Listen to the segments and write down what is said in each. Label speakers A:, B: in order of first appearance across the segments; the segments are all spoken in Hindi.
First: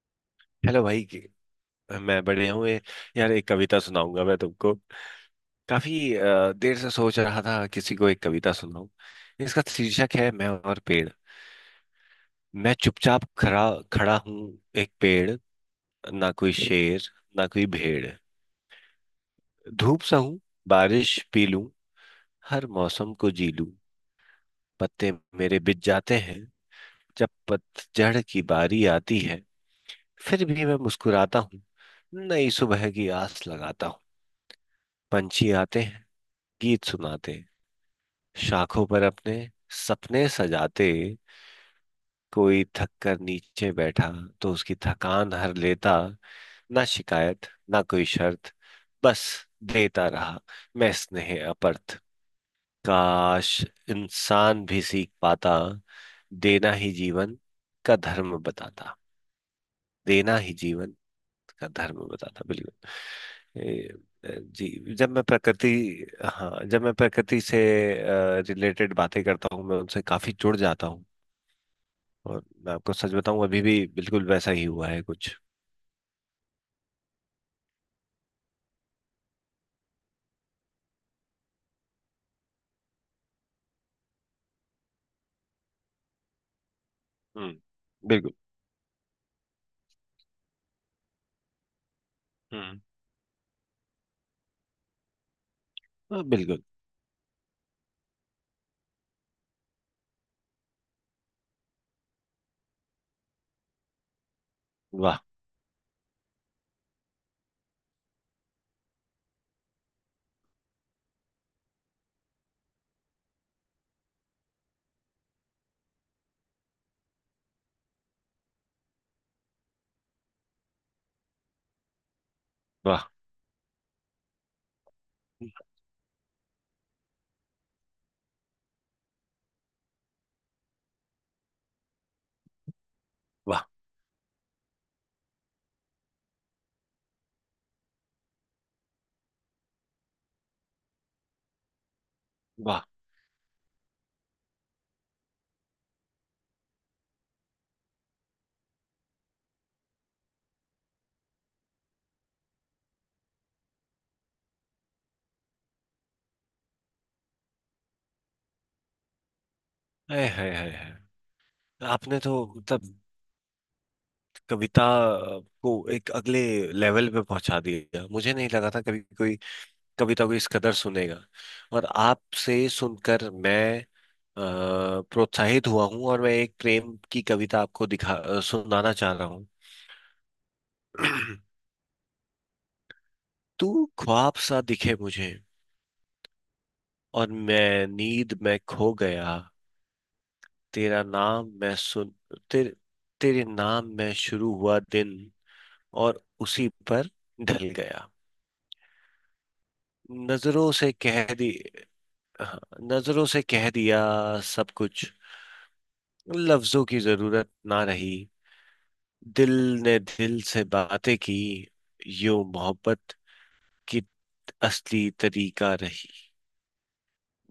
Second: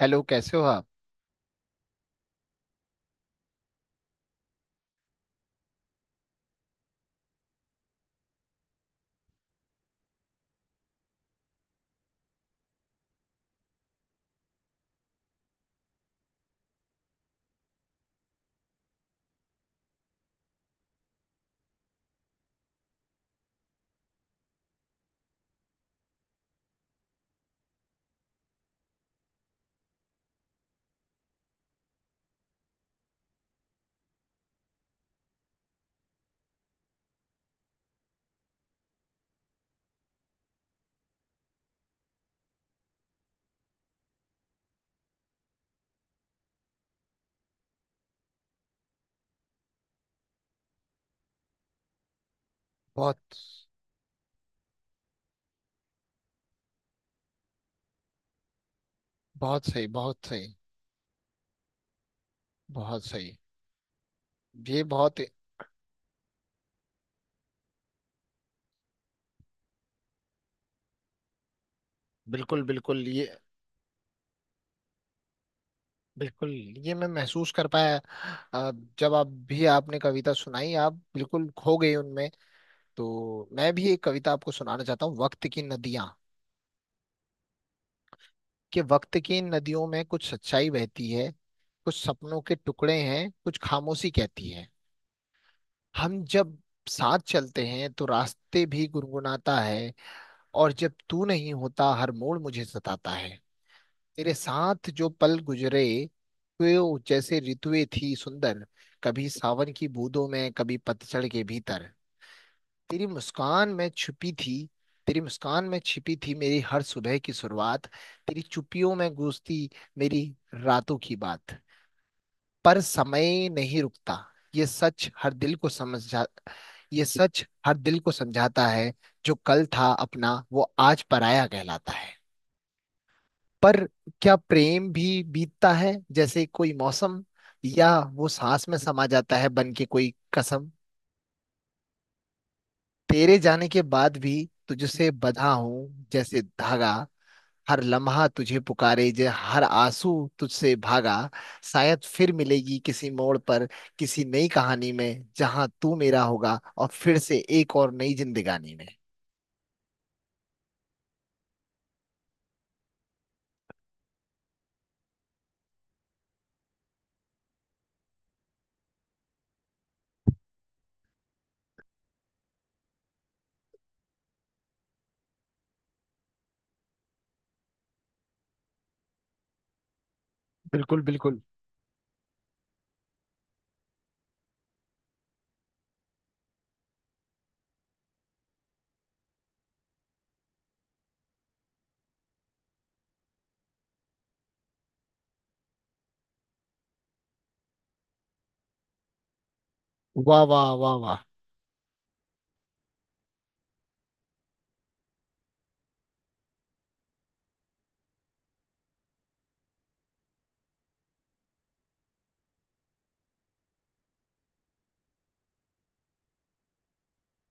A: हेलो, कैसे हो
B: हेलो
A: आप।
B: भाई मैं बढ़िया हूँ। यार, एक कविता सुनाऊंगा मैं तुमको। काफी देर से सोच रहा था किसी को एक कविता सुनाऊं। इसका शीर्षक है मैं और पेड़। मैं चुपचाप खड़ा खड़ा हूँ एक पेड़। ना कोई शेर, ना कोई भेड़। धूप सहूं, बारिश पी लूं, हर मौसम को जी लूं। पत्ते मेरे बिछ जाते हैं जब पतझड़ की बारी आती है। फिर भी मैं मुस्कुराता हूँ, नई सुबह की आस लगाता हूँ। पंछी आते हैं, गीत सुनाते हैं, शाखों पर अपने सपने सजाते। कोई थक कर नीचे बैठा तो उसकी थकान हर लेता। ना शिकायत, ना कोई शर्त, बस देता रहा मैं स्नेह अपर्थ।
A: बहुत।
B: काश इंसान भी सीख पाता, देना ही जीवन का धर्म बताता।
A: बहुत सही, बहुत
B: देना ही
A: सही।
B: जीवन गंधर्व बताना। बिल्कुल।
A: बहुत सही।
B: ए,
A: ये
B: जी, जब
A: बहुत।
B: मैं प्रकृति। हाँ, जब मैं प्रकृति से रिलेटेड बातें करता हूँ मैं उनसे काफी जुड़ जाता हूँ। और
A: बिल्कुल
B: मैं आपको
A: बिल्कुल।
B: सच
A: ये
B: बताऊं, अभी भी बिल्कुल वैसा ही हुआ है कुछ।
A: बिल्कुल। ये मैं महसूस कर पाया। अ, जब आप भी आपने कविता सुनाई आप बिल्कुल खो गए उनमें। तो मैं भी एक कविता आपको सुनाना चाहता हूँ, वक्त की नदियाँ।
B: हम्म। बिल्कुल।
A: कि वक्त की इन नदियों में कुछ सच्चाई बहती है, कुछ सपनों के
B: हम्म।
A: टुकड़े हैं, कुछ खामोशी कहती है। हम
B: हाँ,
A: जब
B: बिल्कुल।
A: साथ चलते हैं तो रास्ते भी गुनगुनाता है, और जब तू नहीं होता हर मोड़ मुझे सताता है। तेरे साथ जो
B: वाह
A: पल गुजरे वो जैसे ऋतुएं थी सुंदर। कभी सावन की बूंदों में, कभी पतझड़ के भीतर। तेरी मुस्कान में छुपी थी, तेरी मुस्कान में छिपी थी मेरी हर सुबह की शुरुआत। तेरी चुपियों में गूंजती मेरी रातों की बात। पर
B: वाह
A: समय नहीं रुकता, ये सच हर दिल को समझा, ये सच हर दिल को समझाता है। जो कल था अपना वो आज पराया कहलाता है।
B: वाह
A: पर क्या प्रेम भी बीतता है जैसे कोई मौसम, या वो सांस में समा जाता है बन के कोई कसम।
B: वाह।
A: तेरे जाने के बाद भी तुझसे बंधा हूं जैसे धागा। हर लम्हा तुझे पुकारे जे, हर आंसू तुझसे भागा। शायद फिर मिलेगी किसी मोड़ पर, किसी नई कहानी में, जहां तू मेरा होगा और फिर से एक और नई जिंदगानी में।
B: है है। आपने तो मतलब कविता को एक अगले लेवल पे पहुंचा दिया। मुझे नहीं लगा था कभी कोई कभी तो कोई इस कदर सुनेगा। और आपसे सुनकर मैं प्रोत्साहित हुआ हूँ। और मैं एक प्रेम की कविता आपको सुनाना चाह रहा हूँ।
A: बिल्कुल बिल्कुल।
B: तू ख्वाब सा दिखे मुझे और मैं नींद में खो गया। तेरा नाम मैं सुन, तेरे तेरे नाम में शुरू हुआ दिन और उसी पर ढल गया।
A: वाह वाह
B: नजरों से
A: वाह वाह
B: कह दी। हाँ, नजरों से कह दिया सब कुछ, लफ्जों की जरूरत ना रही। दिल ने दिल से बातें की, यूं मोहब्बत की असली तरीका रही।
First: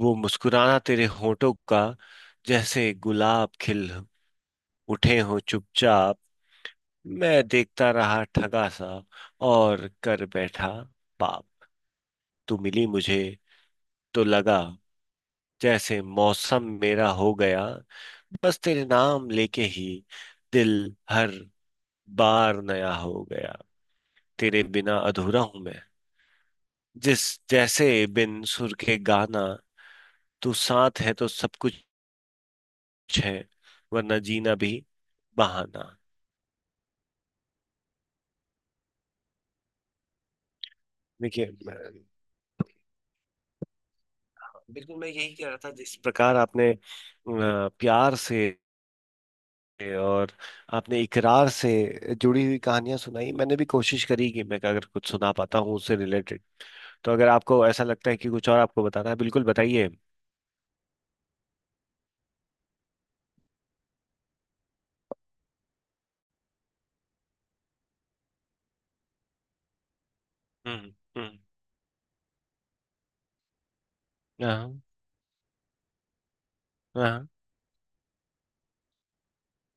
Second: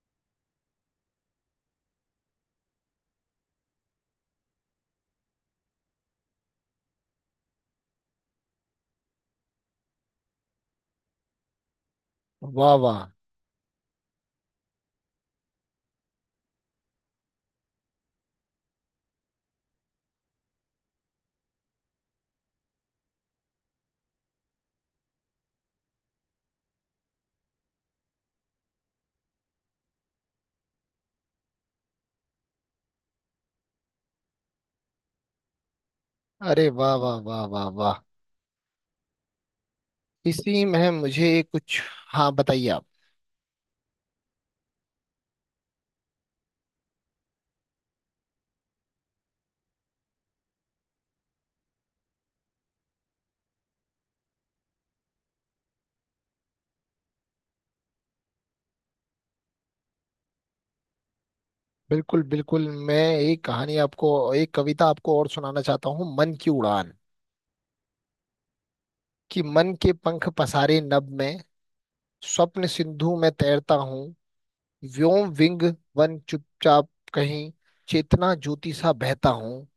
B: वो मुस्कुराना तेरे होठों का, जैसे गुलाब खिल उठे हो चुपचाप। मैं देखता रहा ठगा सा और कर बैठा पाप। तू
A: वाह।
B: मिली
A: वाह।
B: मुझे तो लगा जैसे मौसम मेरा हो गया। बस तेरे नाम लेके ही दिल हर बार नया हो गया। तेरे बिना अधूरा हूं मैं, जिस जैसे बिन सुर के गाना। तू साथ है तो सब कुछ है, वरना जीना भी बहाना।
A: अरे वाह वाह वाह वाह वाह। इसी में मुझे एक
B: देखिए।
A: कुछ। हाँ, बताइए आप।
B: हाँ, बिल्कुल, मैं यही कह रहा था। जिस प्रकार आपने प्यार से और आपने इकरार से जुड़ी हुई कहानियां सुनाई, मैंने भी कोशिश करी कि मैं अगर कुछ सुना पाता हूँ उससे रिलेटेड। तो अगर आपको ऐसा लगता है कि कुछ और आपको बताना है, बिल्कुल बताइए।
A: बिल्कुल बिल्कुल, मैं एक कहानी आपको, एक कविता आपको और सुनाना चाहता हूँ, मन की उड़ान। कि मन के पंख पसारे नभ
B: हम्म।
A: में, स्वप्न सिंधु में तैरता हूँ।
B: हाँ
A: व्योम विंग वन चुपचाप
B: हाँ।
A: कहीं चेतना ज्योति सा बहता हूँ।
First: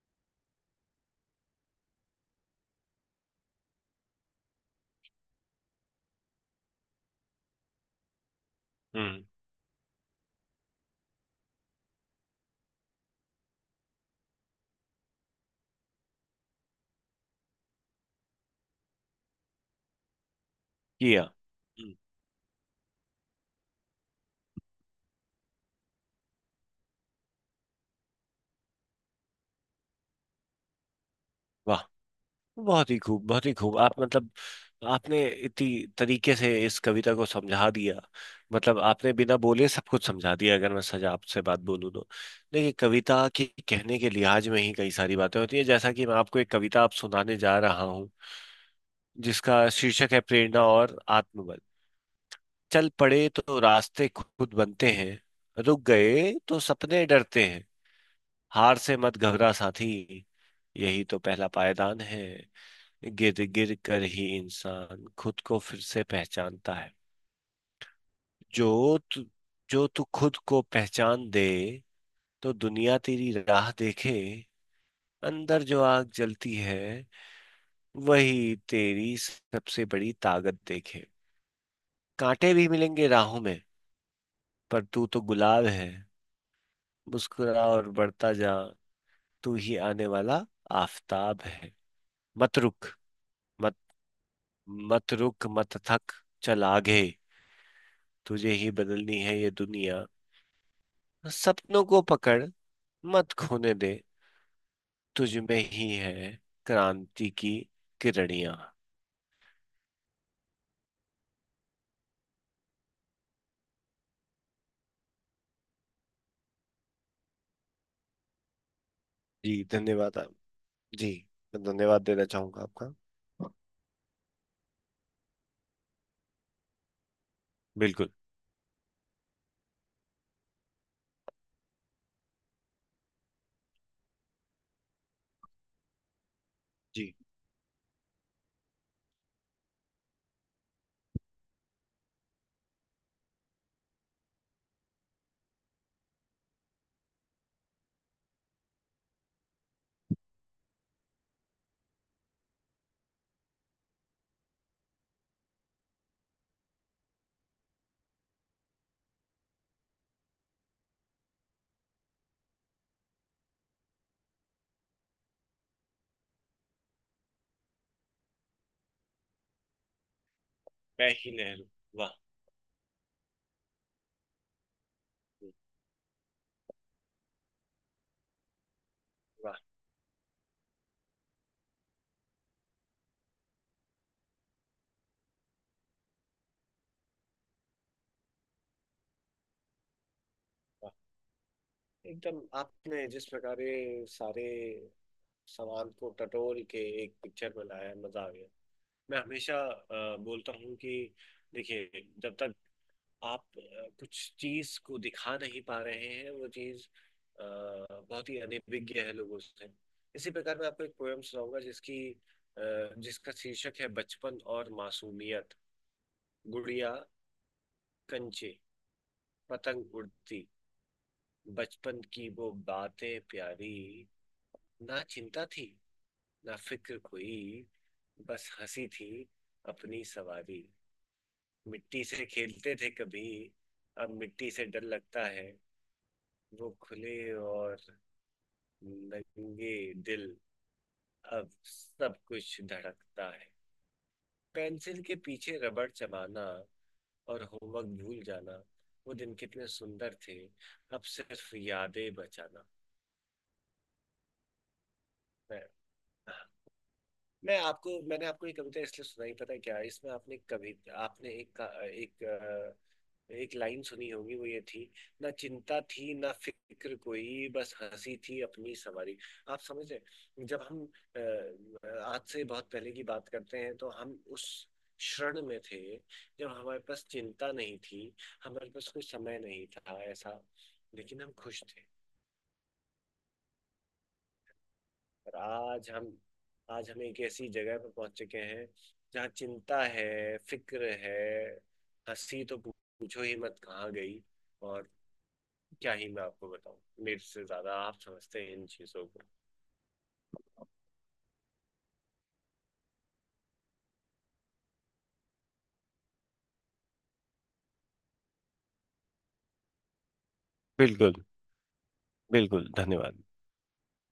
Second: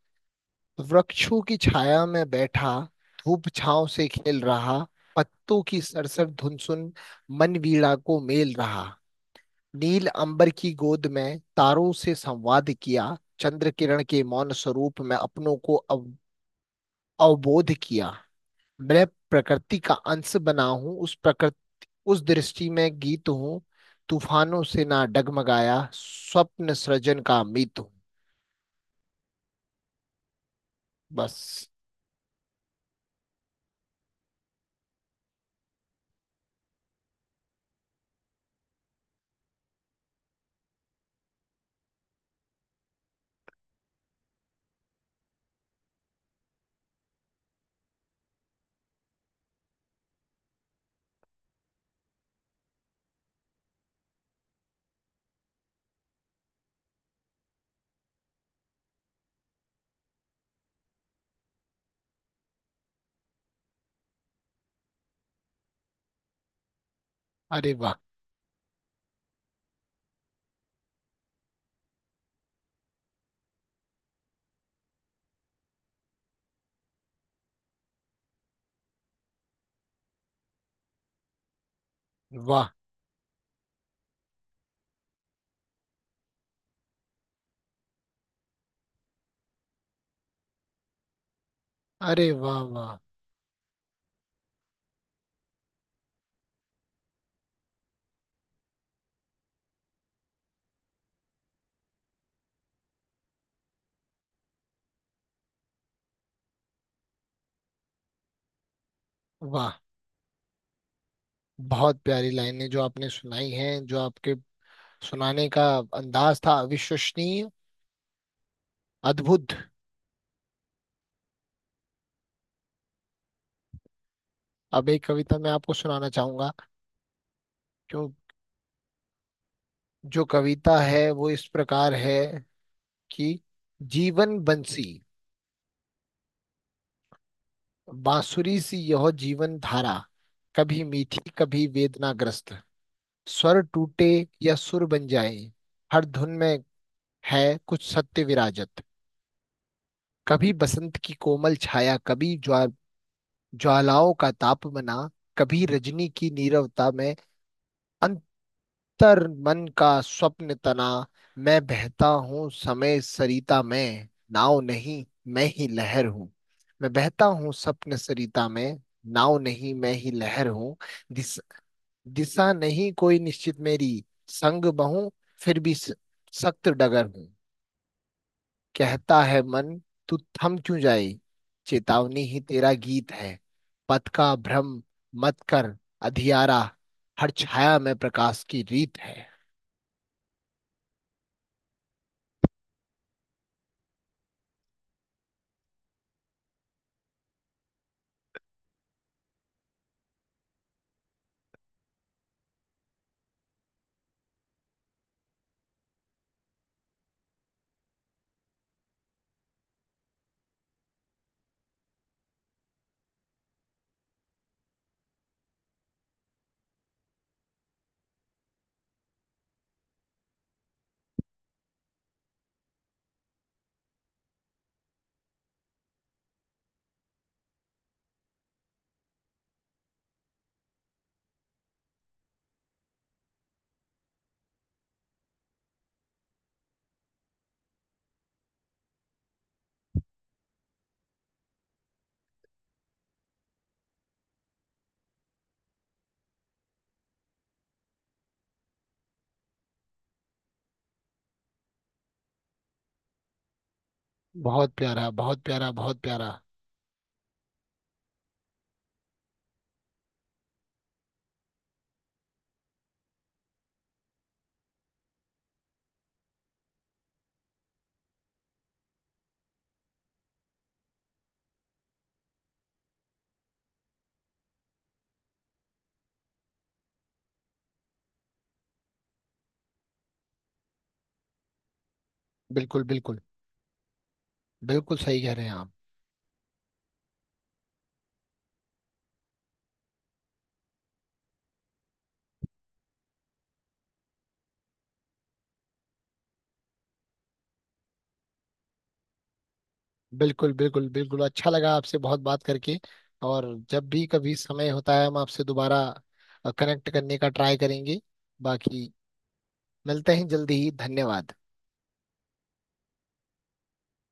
A: वृक्षों की छाया में बैठा, धूप छांव से खेल रहा, पत्तों की सरसर धुन सुन मन वीणा को मेल रहा।
B: हम्म।
A: नील अंबर की गोद में तारों से संवाद किया। चंद्र किरण के मौन स्वरूप में अपनों को अवबोध किया। मैं प्रकृति का अंश बना हूँ, उस
B: किया।
A: प्रकृति,
B: हम्म,
A: उस दृष्टि में गीत हूँ। तूफानों से ना डगमगाया स्वप्न सृजन का मीत हूँ। बस।
B: वाह। बहुत ही खूब, बहुत ही खूब। आप मतलब आपने इतनी तरीके से इस कविता को समझा दिया। मतलब आपने बिना बोले सब कुछ समझा दिया। अगर मैं सजा आपसे बात बोलूँ तो, देखिए, कविता के कहने के लिहाज में ही कई सारी बातें होती है। जैसा कि मैं आपको एक कविता आप सुनाने जा रहा हूँ, जिसका शीर्षक है प्रेरणा और आत्मबल। चल पड़े तो रास्ते खुद बनते हैं, रुक गए तो सपने डरते हैं। हार से मत घबरा साथी, यही तो पहला पायदान है। गिर गिर कर ही इंसान खुद को फिर से पहचानता है।
A: अरे वाह
B: जो तू जो तू खुद को पहचान दे तो दुनिया तेरी राह देखे। अंदर जो आग जलती है वही तेरी सबसे बड़ी ताकत देखे। कांटे भी
A: वाह।
B: मिलेंगे राहों में, पर तू तो गुलाब है। मुस्कुरा और बढ़ता जा, तू ही आने वाला आफताब है।
A: अरे
B: मत
A: वाह
B: रुक,
A: वाह
B: मत मत रुक, मत थक, चल आगे, तुझे ही बदलनी है ये दुनिया। सपनों को पकड़, मत खोने दे, तुझ में ही है क्रांति की किरणियां।
A: वाह। बहुत प्यारी लाइनें जो आपने सुनाई हैं, जो आपके सुनाने का अंदाज था, अविश्वसनीय,
B: जी,
A: अद्भुत।
B: धन्यवाद आप जी, मैं धन्यवाद देना चाहूंगा आपका।
A: अब एक कविता मैं आपको सुनाना चाहूंगा।
B: बिल्कुल।
A: जो जो कविता है वो इस प्रकार है कि जीवन बंसी,
B: जी।
A: बांसुरी सी यह जीवन धारा। कभी मीठी, कभी वेदनाग्रस्त। स्वर टूटे या सुर बन जाए, हर धुन में है कुछ सत्य विराजत। कभी बसंत की कोमल छाया, कभी ज्वालाओं का ताप मना। कभी रजनी की नीरवता में अंत तर मन का स्वप्न तना। मैं बहता हूँ समय सरिता में, नाव नहीं, मैं ही लहर हूँ। मैं बहता हूँ स्वप्न सरिता में, नाव नहीं, मैं ही लहर हूँ।
B: मैं ही
A: दिस,
B: नेहरू। वाह
A: दिशा नहीं कोई निश्चित मेरी, संग बहूं, फिर भी सख्त डगर हूँ। कहता है
B: वाह
A: मन, तू थम क्यों जाए। चेतावनी ही तेरा गीत है। पथ का भ्रम मत कर, अधियारा हर छाया में प्रकाश की रीत है।
B: वाह। एकदम आपने जिस प्रकार ये सारे सवाल को टटोल के एक पिक्चर में लाया, मजा आ गया। मैं हमेशा बोलता हूँ कि देखिए, जब तक आप कुछ चीज को दिखा नहीं पा रहे हैं, वो चीज अ, बहुत ही अनभिज्ञ है लोगों से। इसी प्रकार मैं आपको एक पोयम सुनाऊंगा, जिसका शीर्षक है बचपन और मासूमियत। गुड़िया, कंचे, पतंग उड़ती, बचपन की वो बातें प्यारी। ना चिंता थी, ना फिक्र कोई, बस हंसी थी अपनी सवारी। मिट्टी से खेलते थे कभी, अब मिट्टी से डर लगता है। वो खुले और नंगे दिल, अब सब कुछ धड़कता है। पेंसिल के पीछे रबड़ चबाना और होमवर्क भूल जाना। वो दिन कितने सुंदर थे, अब सिर्फ यादें बचाना
A: बहुत प्यारा, बहुत
B: है।
A: प्यारा, बहुत प्यारा।
B: मैंने आपको ये कविता इसलिए सुनाई, पता है क्या? इसमें आपने कभी आपने एक का- एक अ, एक लाइन सुनी होगी, वो ये थी, ना चिंता थी ना फिक्र कोई बस हंसी थी अपनी सवारी। आप समझ रहे, जब हम अ, आज से बहुत पहले की बात करते हैं तो हम उस क्षण में थे जब हमारे पास चिंता नहीं थी, हमारे पास कोई समय नहीं था ऐसा, लेकिन हम खुश थे।
A: बिल्कुल बिल्कुल। बिल्कुल सही कह
B: और
A: रहे हैं आप।
B: आज हम एक ऐसी जगह पर पहुंच चुके हैं जहाँ चिंता है, फिक्र है। हंसी तो पूछो ही मत, कहाँ गई। और क्या ही मैं आपको बताऊं, मेरे से ज्यादा आप समझते हैं इन चीजों को।
A: बिल्कुल बिल्कुल बिल्कुल, अच्छा लगा आपसे बहुत बात करके। और जब भी कभी समय होता है हम आपसे दोबारा कनेक्ट करने का ट्राई करेंगे। बाकी मिलते हैं जल्दी ही,
B: बिल्कुल।
A: धन्यवाद।
B: बिल्कुल, धन्यवाद।